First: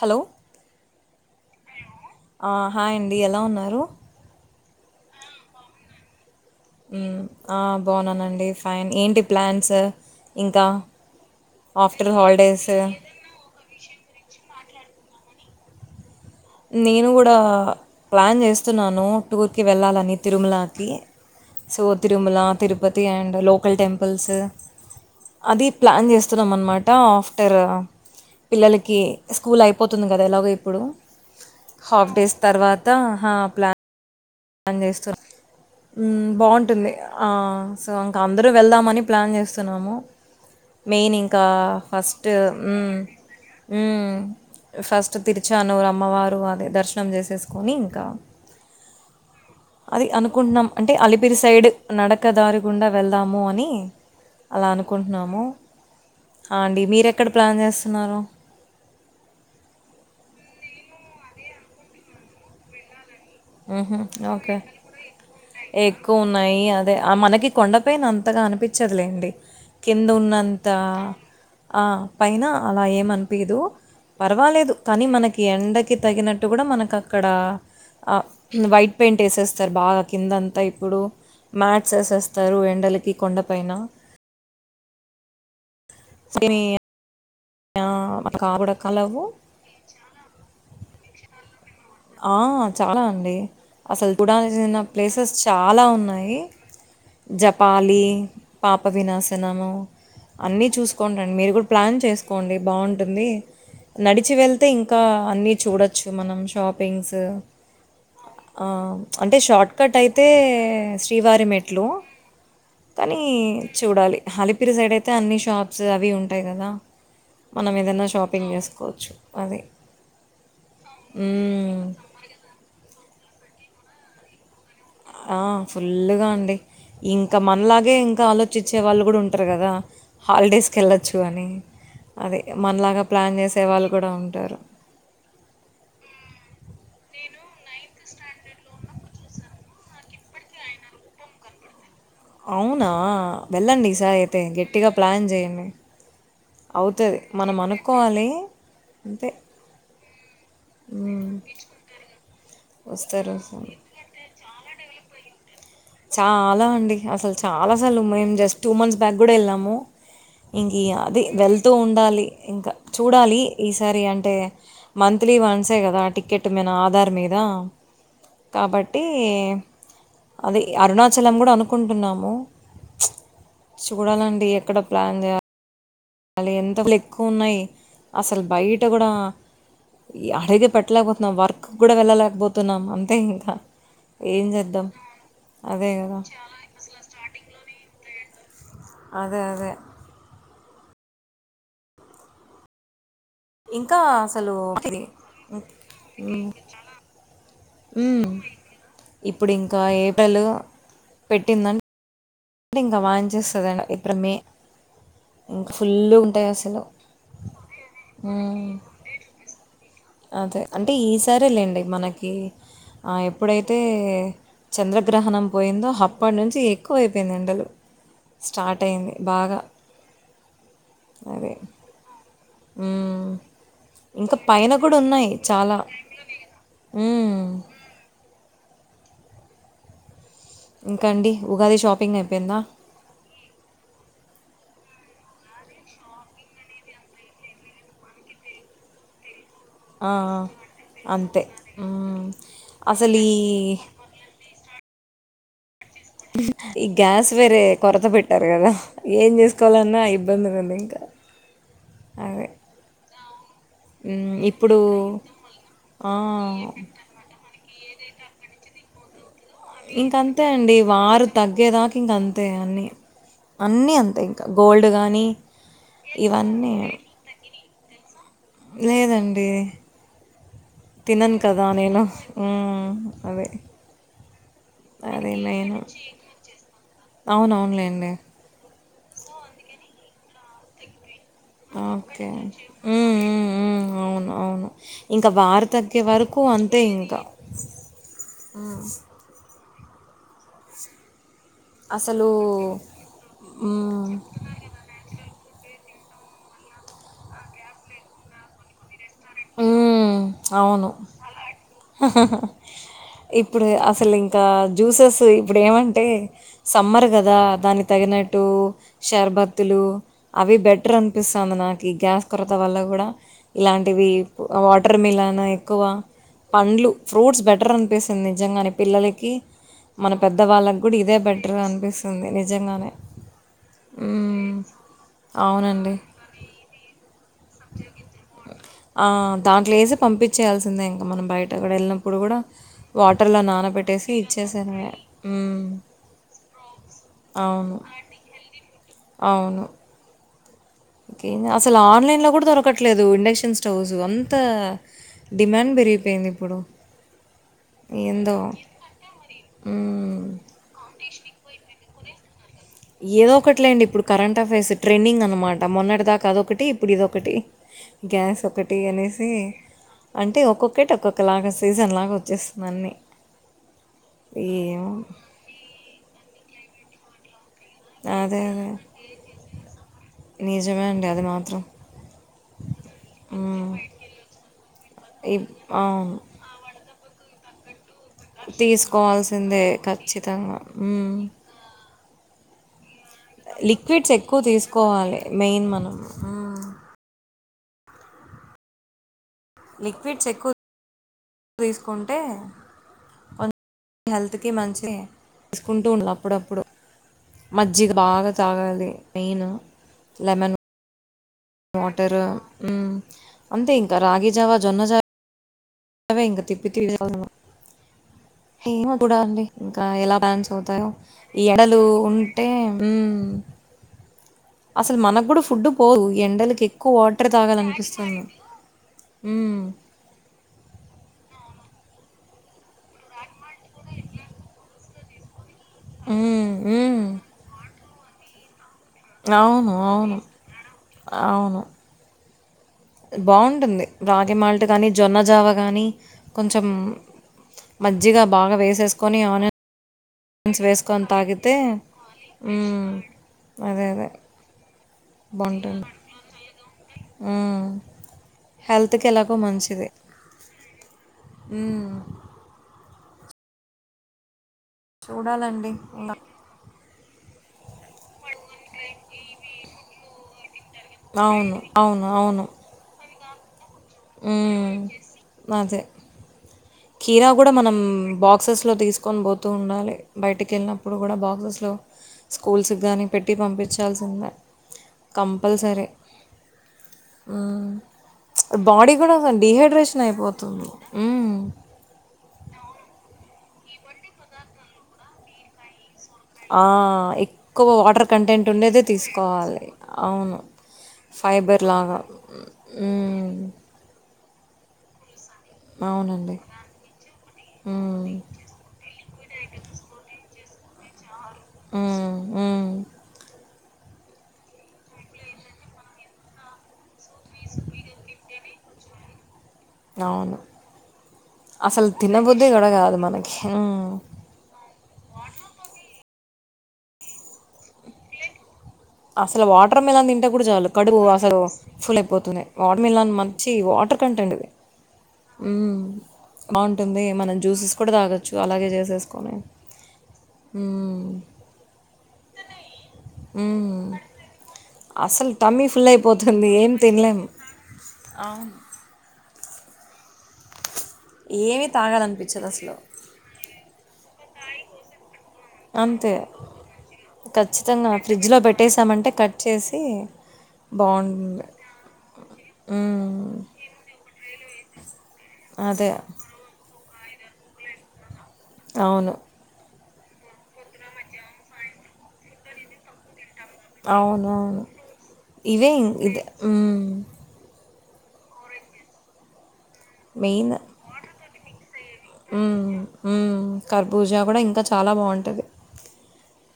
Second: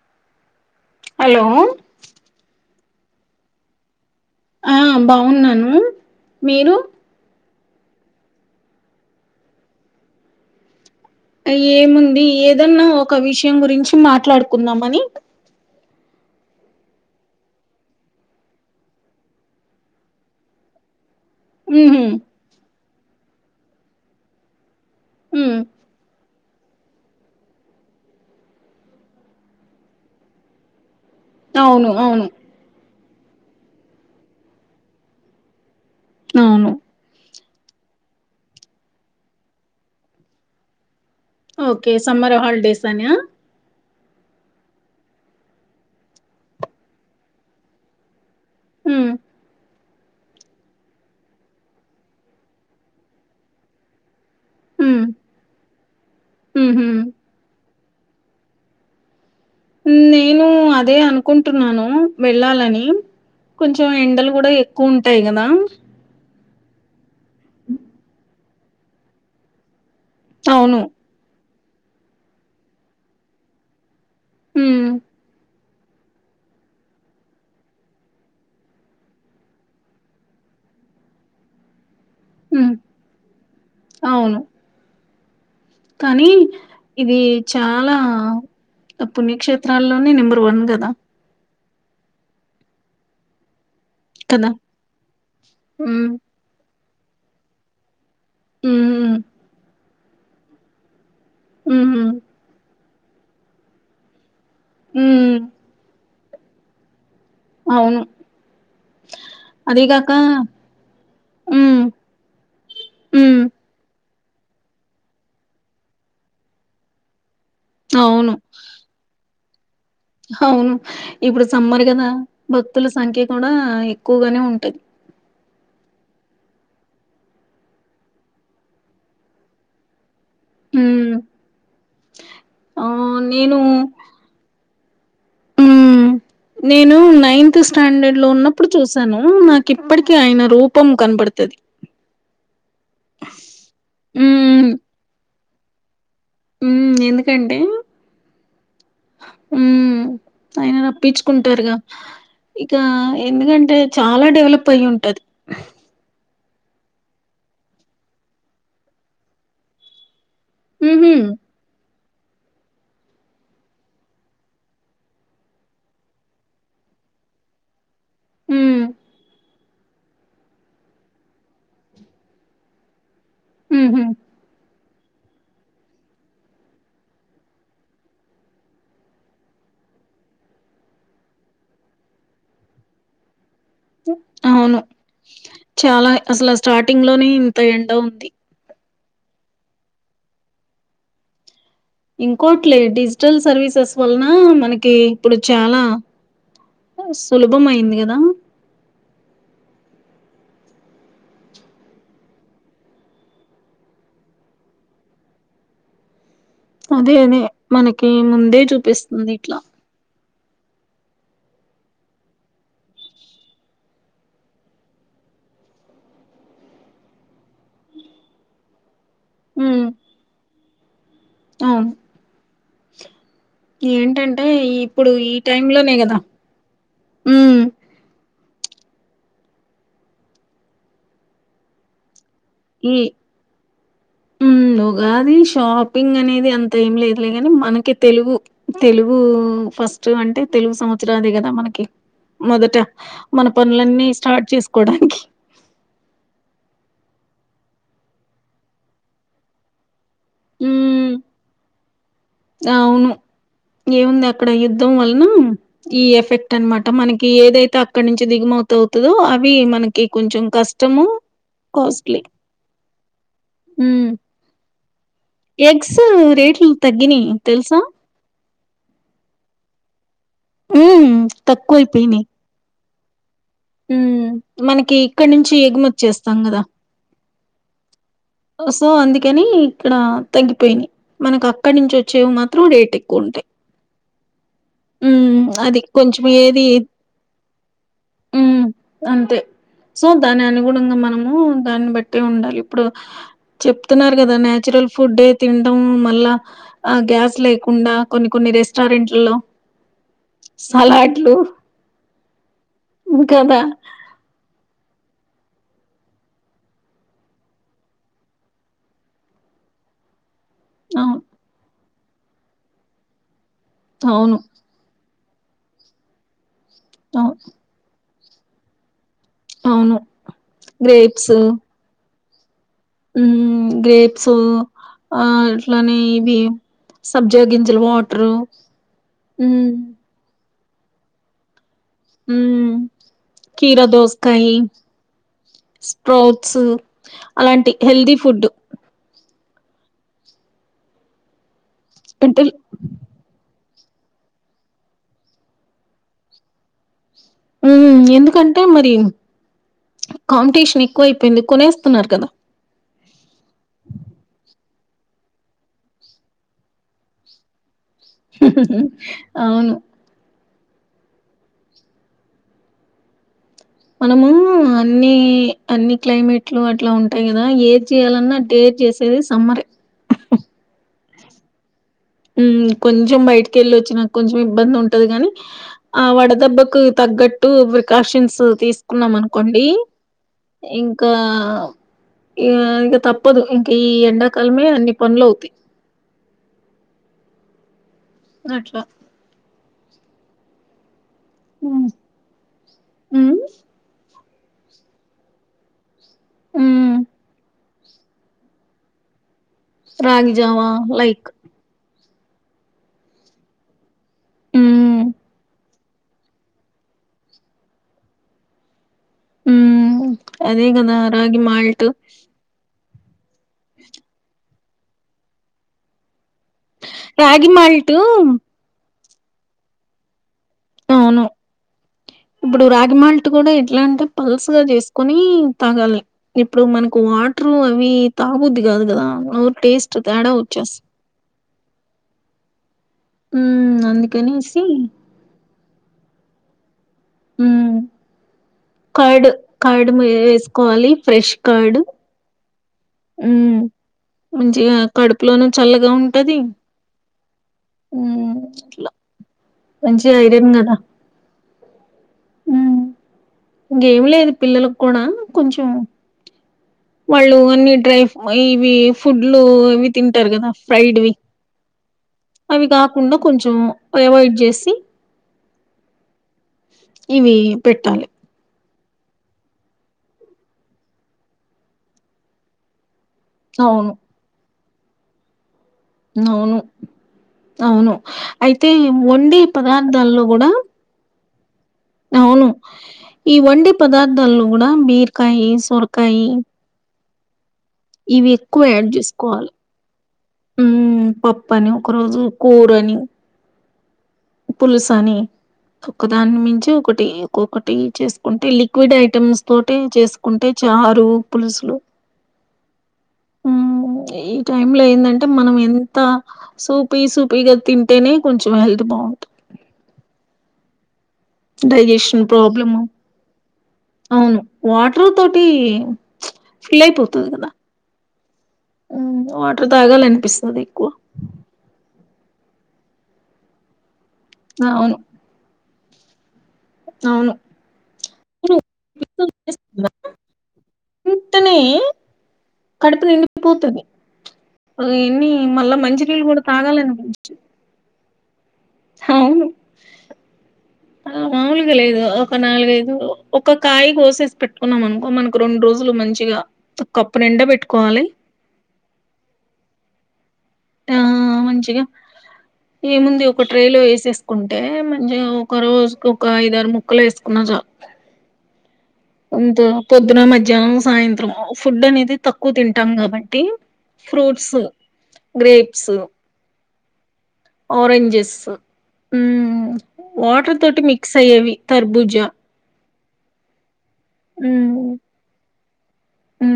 Hello hello ఆ, hi అండి ఎలా ఉన్నారు ఆ బాగున్నాను మీరు ఉమ్ అ బాగునండి ఫైన్ ఏంటి ప్లాన్స్ ఇంకా ఆఫ్టర్ ఏముంది హాలిడేస్ ఏదన్నా ఒక విషయం గురించి మాట్లాడు కుందామని నేను కూడా ప్లాన్ చేస్తున్నాను టూర్కి వెళ్ళాలని తిరుమలకి సో ఉహు తరుమల తిరు Tirupati and local temples um అది ప్లాన్ చేస్ స్తున్నాం అనమాట ఆఫ్టర్ పిల్లలకి స్కూల్ అయిపోతుంది కదా ఎలాగో ఇప్పుడు అవును హాఫ్ అవును డేస్ తర్వాత ఆహా ప్లాన్ పని చేస్తు హ్మ్ అవును బాగుంటుంది సో ఇంకా అందరూ వెళ్దామని ప్లాన్ చేస్తున్నాము మెయిన్ ఇంకా okay first summer holidays um అనా హ్మ్మ్ ఫస్ట్ తిరిచా అన్నరు అమ్మవారు అదే దర్శనం చేసేసుకొని ఇంకా హ్మ్మ్ అది అనుకుంటున్నాం అంటే అలిపిరి సైడ్ నడక దారి గుండా వెళ్దాము అని అలా ఉమ్ అనుకుంటున్నాము ఆ అండి ఉహు మీర ఎక్కడ ప్లాన్ చేస్తా సినారు నేను అదే అనుకుంటున్నాను వెళ్ళాలని కొంచెం హుహు. ఎండలు కూడా ఓకే. ఎక్కువ ఉంటాయి కదా ఎక్కువున్నాయి. అదే ఆ మనకి కొండపైయిన అంతగా అనిపించదలేండి కింద ఉన్నంత అవును ఆ పైన అలా ఏమనిపియాదు పర్వాలేదు ఉమ్ కానీ మనకి ఎండ కి తగినట్టు కూడా మనకు అక్కడ అ వైట్ పెయింట్ వేసేస్తారు బాగా కిందంతా ఇప్పుడు మ్యాట్ సేసేస్తారు ఉమ్ ఎండలకి కొండపైన అవును కానీ సో, ఏమి ఇది చాలా ఆహ్, మనకు ఆ కూడా కలవ్వు. పుణ్యక్షేత్రాల్లోనే నెంబర్ వన్ కదా ఆహ్ చాలా అండి. అసలు కదా చూడాల్సిన ప్లేసెస్ చాలా ఉమ్ ఉన్నాయి. జపాలి. పాప హ్మ్ వినాశనాము. అన్నీ చూసు. కొండ్ర అండి మీరు కూడా ప్లాన్ హ్మ్ చేసుకోండి బాగున్ ఉంది నడిచి వెళ్తే. అయితే ఇంకా హ్మ్ అన్ని చూడొచ్చు. మనం షాప్ పేన్స్ట్ అవును. ఆహ్ అంటే షార్ట్కట్ అదీగాక అయితే శ్రీవారి హ్మ్. మెట్లు కానీ హ్మ్. చూడాలి. అలిపిరి సైడ్ అయితే అన్నీ షాప్స్ అవి ఉంటాయి కదా. మనం ఏదనా అవును. షాపింగ్ చేసుకోవచ్చు. అది. అవును ఇప్పుడు సమ్మర్. హ్మ్. అవే కదా భక్తుల సంఖ్యే. కూడా ఎక్కువగానే ఉంటది. ఆహ్ ఫుల్గా అండి ఇంకా మనలాగే ఇంకా ఆలోచించే వాళ్ళు కూడా ఉంటారు కదా. హాలిడేస్కి హ్మ్. వెళ్ళొచ్చు అని అదే మనలాగా ఆహ్, ప్లాన్ చేసే వాళ్ళు కూడా ఉంటారు. ఉమ్ నేను నైన్త్ స్టాండర్డ్ లో ఉన్నప్పుడు చూసాను. నాకు ఇప్పటికి ఆయన రూపం కనబడుతది. అవునా వెళ్ళండి ఈసారి అయితే గట్టిగా ప్లాన్ చేయండి. ఉమ్ అవుతది. మనం ఎందుకంటే అనుకోవాలి. అంతే. ఉమ్ ఆయన హ్మ్. రప్పించుకుంటారుగా ఇంకా వస్తారు. ఎందుకంటే వస్తారు. చాలా డెవలప్ అయి ఉంటది. ఉమ్. చాలా అండి అసలు చాలా అసలు మేము జస్ట్ టూ మంత్స్ బ్యాక్ కూడా వెళ్ళాము. ఇంక హుహు. అది వెళ్తూ ఉండాలి. ఇంకా చూడాలి ఈసారి అంటే మంత్లీ వన్సే కదా టికెట్ మీద ఆధార్ మీద. హ్మ్. కాబట్టి. అదే అరుణాచలం కూడా అనుకుంటున్నాము ప్చ్. హుహు. చూడాలండి అక్కడ. ప్లాన్ ద. మళ్ళి ఎండలు ఎక్కువ ఉన్నాయి. అసలు బయట కూడా అడుగు పెట్టలేకపోతున్నాం. వర్క్ కూడా వెళ్ళలేకపోతున్నాం అంతే ఇంకా. ఏం అవును జేద్దాం? అదే చాలా గదా! అసలు ఆ స్టార్టింగ్ లోనే ఇంత ఎండ ఉంది. అదే అదే. ఇంకోటి లేడీస్. చల్ల్ సర్వీసెస్ ఇంకా వలన అసలు మనకి ఇది ఇప్పుడు చాలా ఉమ్. సులభం అయింది కదా క ఏటల్ పెట్టిందం ంటే ఇంకా వాన్ చేేస్తుంది ఇప్పుడు మే ఇం ఫుల్ ఉంటాయి అసలు అదే అదే మనకి ముందే ఉమ్. చూపిస్తుంది ఇట్లా అదే అంటే ఈసారే లేండి మనకి ఆ ఎప్పుడైతే చంద్రగ్రహణం పోయిందో అప్పటి నుంచి ఎక్కువైపోయింది ఎండలు స్టార్ట్ అయింది బాగా ఉమ్ అదే అవును ఉమ్. ఇంకా ఏంటంటే పైన కూడా ఇప్పుడు ఉన్నాయి ఈ టైమ్ చాలా లోనే కదా ఉ ఉమ్. ఇంకా అండి ఉగాది షాపింగ్ అయి ఈ ఉ ఉగ ది షాపింగ్ అనేది అంత ఏం లేదులేగాని మనకి తెలుగు తెలుగు ఫస్ట్ ఆ, అంటే తెలుగు సంవత్సరాది అంతే కథ మ్మ్. అసలు ఈ ఈ గ్యాస్ వేరే కొరత పెట్టారు కదా ఏం చేసుకోవాలన్నా ఇబ్బందిలుండి ఇంకా ఉమ్ అదే అవును ఏముంది మ్మ్, అక్కడ ఇప్పుడు యుద్ధం వలన ఈ ఆ, ఎఫెక్ట్ అనమాట మనకి ఏదైతే ఎక్క నుంచి దిగమవుత అవుతుో ఇంక అంతే అండి వారు తగ్గేదాకా ఇంక కాస్ట్లీ అంతే అన్ని అన్నిీ ఉమ్ అంతే ఇంకా గోల్డ్ బగా ఎగ్స్ రేట్లు తగ్గినయి తెల్సా లేదండి ఉమ్ తినను కదా నేను ఉ ఉ మనకి ఇక్కడ అదే నుంచి మెయిన్ ఎగుమ వచ్చేస్తాం కదా అవునవునులేండి సో అందుకని ఇక్కడ తగ్గిపోయాయి మనకు అక్కడి నుంచి ఓకే. వచ్చేవి మాత్రం రేట్ హ్మ్. ఎక్కువ ఉంటాయి హ్మ్. హ్మ్. అవును. అవును ఇంకా ఉమ్ వారు అది తగ్గే కొంచెం వరకు ఏది అంతే ఇంకా ఉ హ్మ్ అంతే సో దాని అనుగుణంగా మనం ఉ దాని బట్ అసలు ఉాల ఇప్పుడు చెప్తు హ్మ్. కద నాచురల్ ఫుడ్ మళ ఆ గ్యాస్ లేకుండా కొన్ని కొన్ని రెస్టారెంట్లలో హమ్ అవును సలాడ్లు హ్యూ కదా ఇప్పుడు అసలు ఇంకా జ్యూసెస్ అ సో ఇప్పుడు ఏమంటే సమ్మర్ కదా దాన్ని తగినట్టు షర్బత్తులు అవి బెటర్ అవును అనిపిస్తది నాకు ఈ గ్యాస్ కొరత వల్ల కూడా ఇలాంటివి అవును వాటర్ మిలాన్ అ ఇకువ పండ్లు అవు ఫ్రూట్స్ బెటర్ అనిపేసి నిజంగాని పిల్లల అవును మన పెద్ద వాళ్ళకి కూడా ఇదే బెటర్ అనిపిస్తుంది అ నిజ హమ్ గ్రేప్స్ అవునండి ఇట్లానే ఇవి సబ్జా గింజలు వాటరు ఆ హ్మ్ దాంట్లో ఏసి పంపిం చేయాల్సిందే ఇంకా మన బయట అక్కడ వెళ్ళినప్పుడు కూడా హ్మ్ వాటర్లో కీర నానబెట్టేసి దోసకాయి ఇచ్చేసాను మ్మ్ స్ప్రౌట్స్ అలాంటి అవును హెల్దీ ఫుడ్ అవును కనా అసలు ఆన్లైన్ లో అంటే కూడా దొరకట్లేదు ఇండక్షన్స్ స్టవ్స్ అంత డిమాండ్ పెరిగిపోయింది ఇప్పుడు ఉ ఏందో ఎందుకంటే మరి మ్మ్. కాంటీషన్ ఎక్కువ అయిపోయింది కొనే కుందా ఏదో ఒకటిలే అండి ఇప్పుడు కరెంట్ అఫైర్స్ ట్రెండింగ్ అనమాట మొన్నటి దాకా అదొకటి ఇప్పుడు ఇదొకటి గ్యాస్ ఒకటి అనేసి అవును. అంటే ఒక్కొక్క ఒకటి ఒక్కొక్కలాగా సీజన్ లాగా వచ్చేస్తుందిన్ని మనము అన్ని అన్ని క్లైమేట్లు అట్లా ఉంటా ఏచీ అదే అాలన్నట్ట అదే ఏర్చీసేది సమ్మర నిజమే అండి అది మాత్రం మ్ హ్మ్. ఇప్ అవును. తగ్గట్టు ప్రికాషన్స్ తీసుకున్నాం అనుకోండి తీసుకోవాల్సిందే ఖచ్చితంగా. ఇంకా హ్మ్. ఇ ఇక తప్ప లిక్విడ్స్ ఎక్కువ తీసుకోవాలి పనులవుతాయి. మెయిన్ మనం అట్లా లిక్విడ్స్ ఎక్కువ హ్మ్. తీసుకుంటే హ్మ్. కొ తుకి మంచి తీసుకుంటూ ఉండా అప్పుడప్పుడు హ్మ్. మజ్జిగా బాగా తాగాలి మెయిన్ రాగిజవా లైక్ మాటర్ అంతే ఇంకా రాగి జావా జొన్న జా హ్మ్. అే ఇంగ తిప్ప [unintelligible] చూడాలాండి ఇంకా హ్మ్ ఎలా బ్యాన్స్ అదే అవుతాయో కదా రాగి ఈ ఎండలు మాల్ట్ ఉంటే ఉం అసలు మనకు కూడా ఫుడ్ పోదు ఎండలకి ఎక్కువ వాటర్ రాగి మాల్ట్ తాగాలనిపిస్తుంది ఉమ్ అవును ఇప్పుడు రాగిమాల్ట్ కూడా ఎట్లా అంటే పల్స్గా చేసుకొని తాగాలి మ్మ్ ఇప్పుడు మనకు మ్మ్ వాటరు అవి త బుద్ధి కాదు కదా మల్ల అవును టేస్ట్ అవును తేడా ఉచ్చాస్ అవును బాగుంటుంది రాగి మాల్ట్ గాని జొన్నజావా కానీ కొంచెం హ్మ్ మజ్జిగ బాగా వేసేసుకొని ఆన్ వేస్కొవలి ఫ్రెష్ కర్డ్ మ్మ్ ఊ అదే అదే ముంచి ఆ కడుప్లోను చల్లగా ఉంటది ఊ హ్మ్ హెల్త్కి ఎలాగో మంచిది నూడ ఊ ఊ ఇంకేమి లేదు పిల్లలక్ కూడా కొంచెం చూడాలండి ఇంకా. వాళ్ళు అన్ని డ్రై ఇవి ఫుడ్లు ఇవి తింటరు గద ఫ్రైడ్ వి అవును అవును అవును అవి కాకుండ కొంచము అవైడ్ చేసి ఆదె కీరా ఇవి కూడ మనం పెట్టాలి బాక్సెస్ జ్ తీస్కొన్ పొతూ ఉండాలి బయటికి కెళ్ళినప్పుడు కూడ బాక్సెస్ లొ స్కూల్స్ గాని పెట్టి అవును పంపించాల్సిదె కమ్ పల్సరే అవును మ్ అవును అయితే బాడీ కూడ వండే డిహైడ్రేషన్ అయ్ పదార్థాల్లో కూడా పోతుంది. అవును ఈ వండి పదార్థాల్లొ కూడ బీర్కయి సొర్క్ ఆ ఇక్ క్కువ్ వాటర్ ఇవి కంటెంట్ ఎక్కువ ఉండేదే యాడ్ చేసుకోవాలి తీస్కోవాలి. అవ్ను ఉమ్ పప్పు ఫైబర్ అని లాగ ఒక రోజు ఉమ్ పులుసని అవునండి ఒకదాని మించి ఒకటి ఒక్కొక్కటి మ్మ్. చేసుకుంటే లిక్విడ్ ఐటమ్స్ తోటే చేస్ కుంటే చారూ పులుసులు మ్మ్. మ్మ్. ఊ ఈ టైమ్ లో ఏందంటే మనం ఎంత సూపీ సూపీగ తింటేనే కొంచెం హెల్త్ బాం అవును అసలు డైజెషన్ తినబుద్ధి కూడా ప్రాబ్లము కాదు మనకి మ్మ్. చ్ ఫీల్ అయ్ పోతది గద అసల్ వాటర్ మిలన్ తింటే కూడ చాలు ఎక్కువ. కడువు అసలు ఫుల్ అయిపోత్ తూనె వాటన్ మిలన్ మంచి వాటర్ కంటెంటిది. అవును. మ్ బాగుంటుంది. అవును. మనం జ్యూసెస్ కూడా తాగచ్చు హ్మ్. అలాగే చేసేసుకొని మ్ వెంటనే కడుపు మ్ నిండిపోతది. ఎన్ని అసలు టమ్మీ మళ్ళా ఫుల్ మంచినీళ్ళు గూడా అయిపోతుంది ఏం తినలేము. తాగాలనిపించదు. అవును అవును ఏమి మాములుగా లేదు ఒక తాగాలనిపించదు అసలు నాలుగైదు ఒక కాయ కోసేసి పెట్టుకున్నాం. అనుకో మనకు రెండు రోజులు అంతే మంచిగా ఒక కప్పు నిండ బేట్టుకోవాలి. అంటే కట్ చేసి ఆ బాగుంటుంది మంచిగా ఏముంది హ్మ్ ఒక ట్రేలో ఎసేస్ కుంటే కోజ్ అదే ఒకరోజ్కు ఒక అయిదు ఆరు ముక్క ముక్కలు వేసుకున్న చాలు అవును అంత పొద్దున మధ్యాహ్నం సాయంత్రం ఫుడ్ అనేది తక్కువ తింటాం కాబ అవునవును ఇవేంగ్ ఇద మ్ అ ఓరెంజెస్ మ్ మెయిన్ వాటర్ తోటి మిక్స్ తేయవి. తర్బుజా ఉ కర్బూజా కూడా ఇంకా చాలా బాగుంటుంది ఉ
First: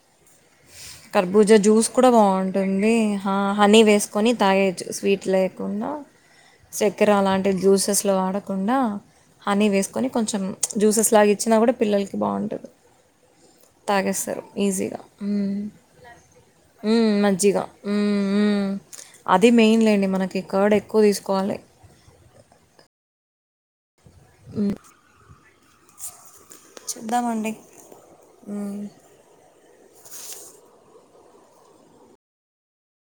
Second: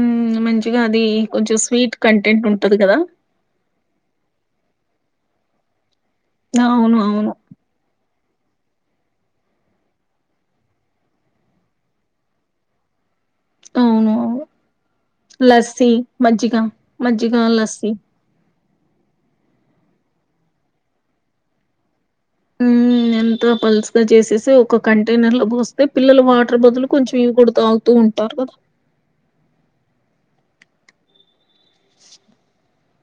మంచి కర్బూజ జ్యూస్ కూడా బాగుంటుంది కదా ఆ హనీ వేసుకొని తాగేయచ్చు స్వీట్ ట్ లేకుండా అవును చక్కెర అవును అలాంటి జ్యూసెస్ ఇవి వాడకుండా హనీ వేసుకొని కొంచెం జ్యూసెస్ లాగా ఇచ్చినా కూడా పిల్లలకి బాగుంటది తాగేస్తారు ఈజీగా మజ్జిగా మ్మ్, మజ్జిగా మజ్జిగ లస్సి మ్మ్, మ్మ్. అది మెయిన్లేండి మనకి కర్డ్ ఎక్కువ తీసుకోవాలి ఉ ఎంత పల్స్ చేసేసి ఒక కంటైనర్ లో పోస్ పిల్లలు వా దాని బదులు కొంచెం ఇవి కూడ చేద్దామండి తాగుతూ ఉంటారు మ్మ్.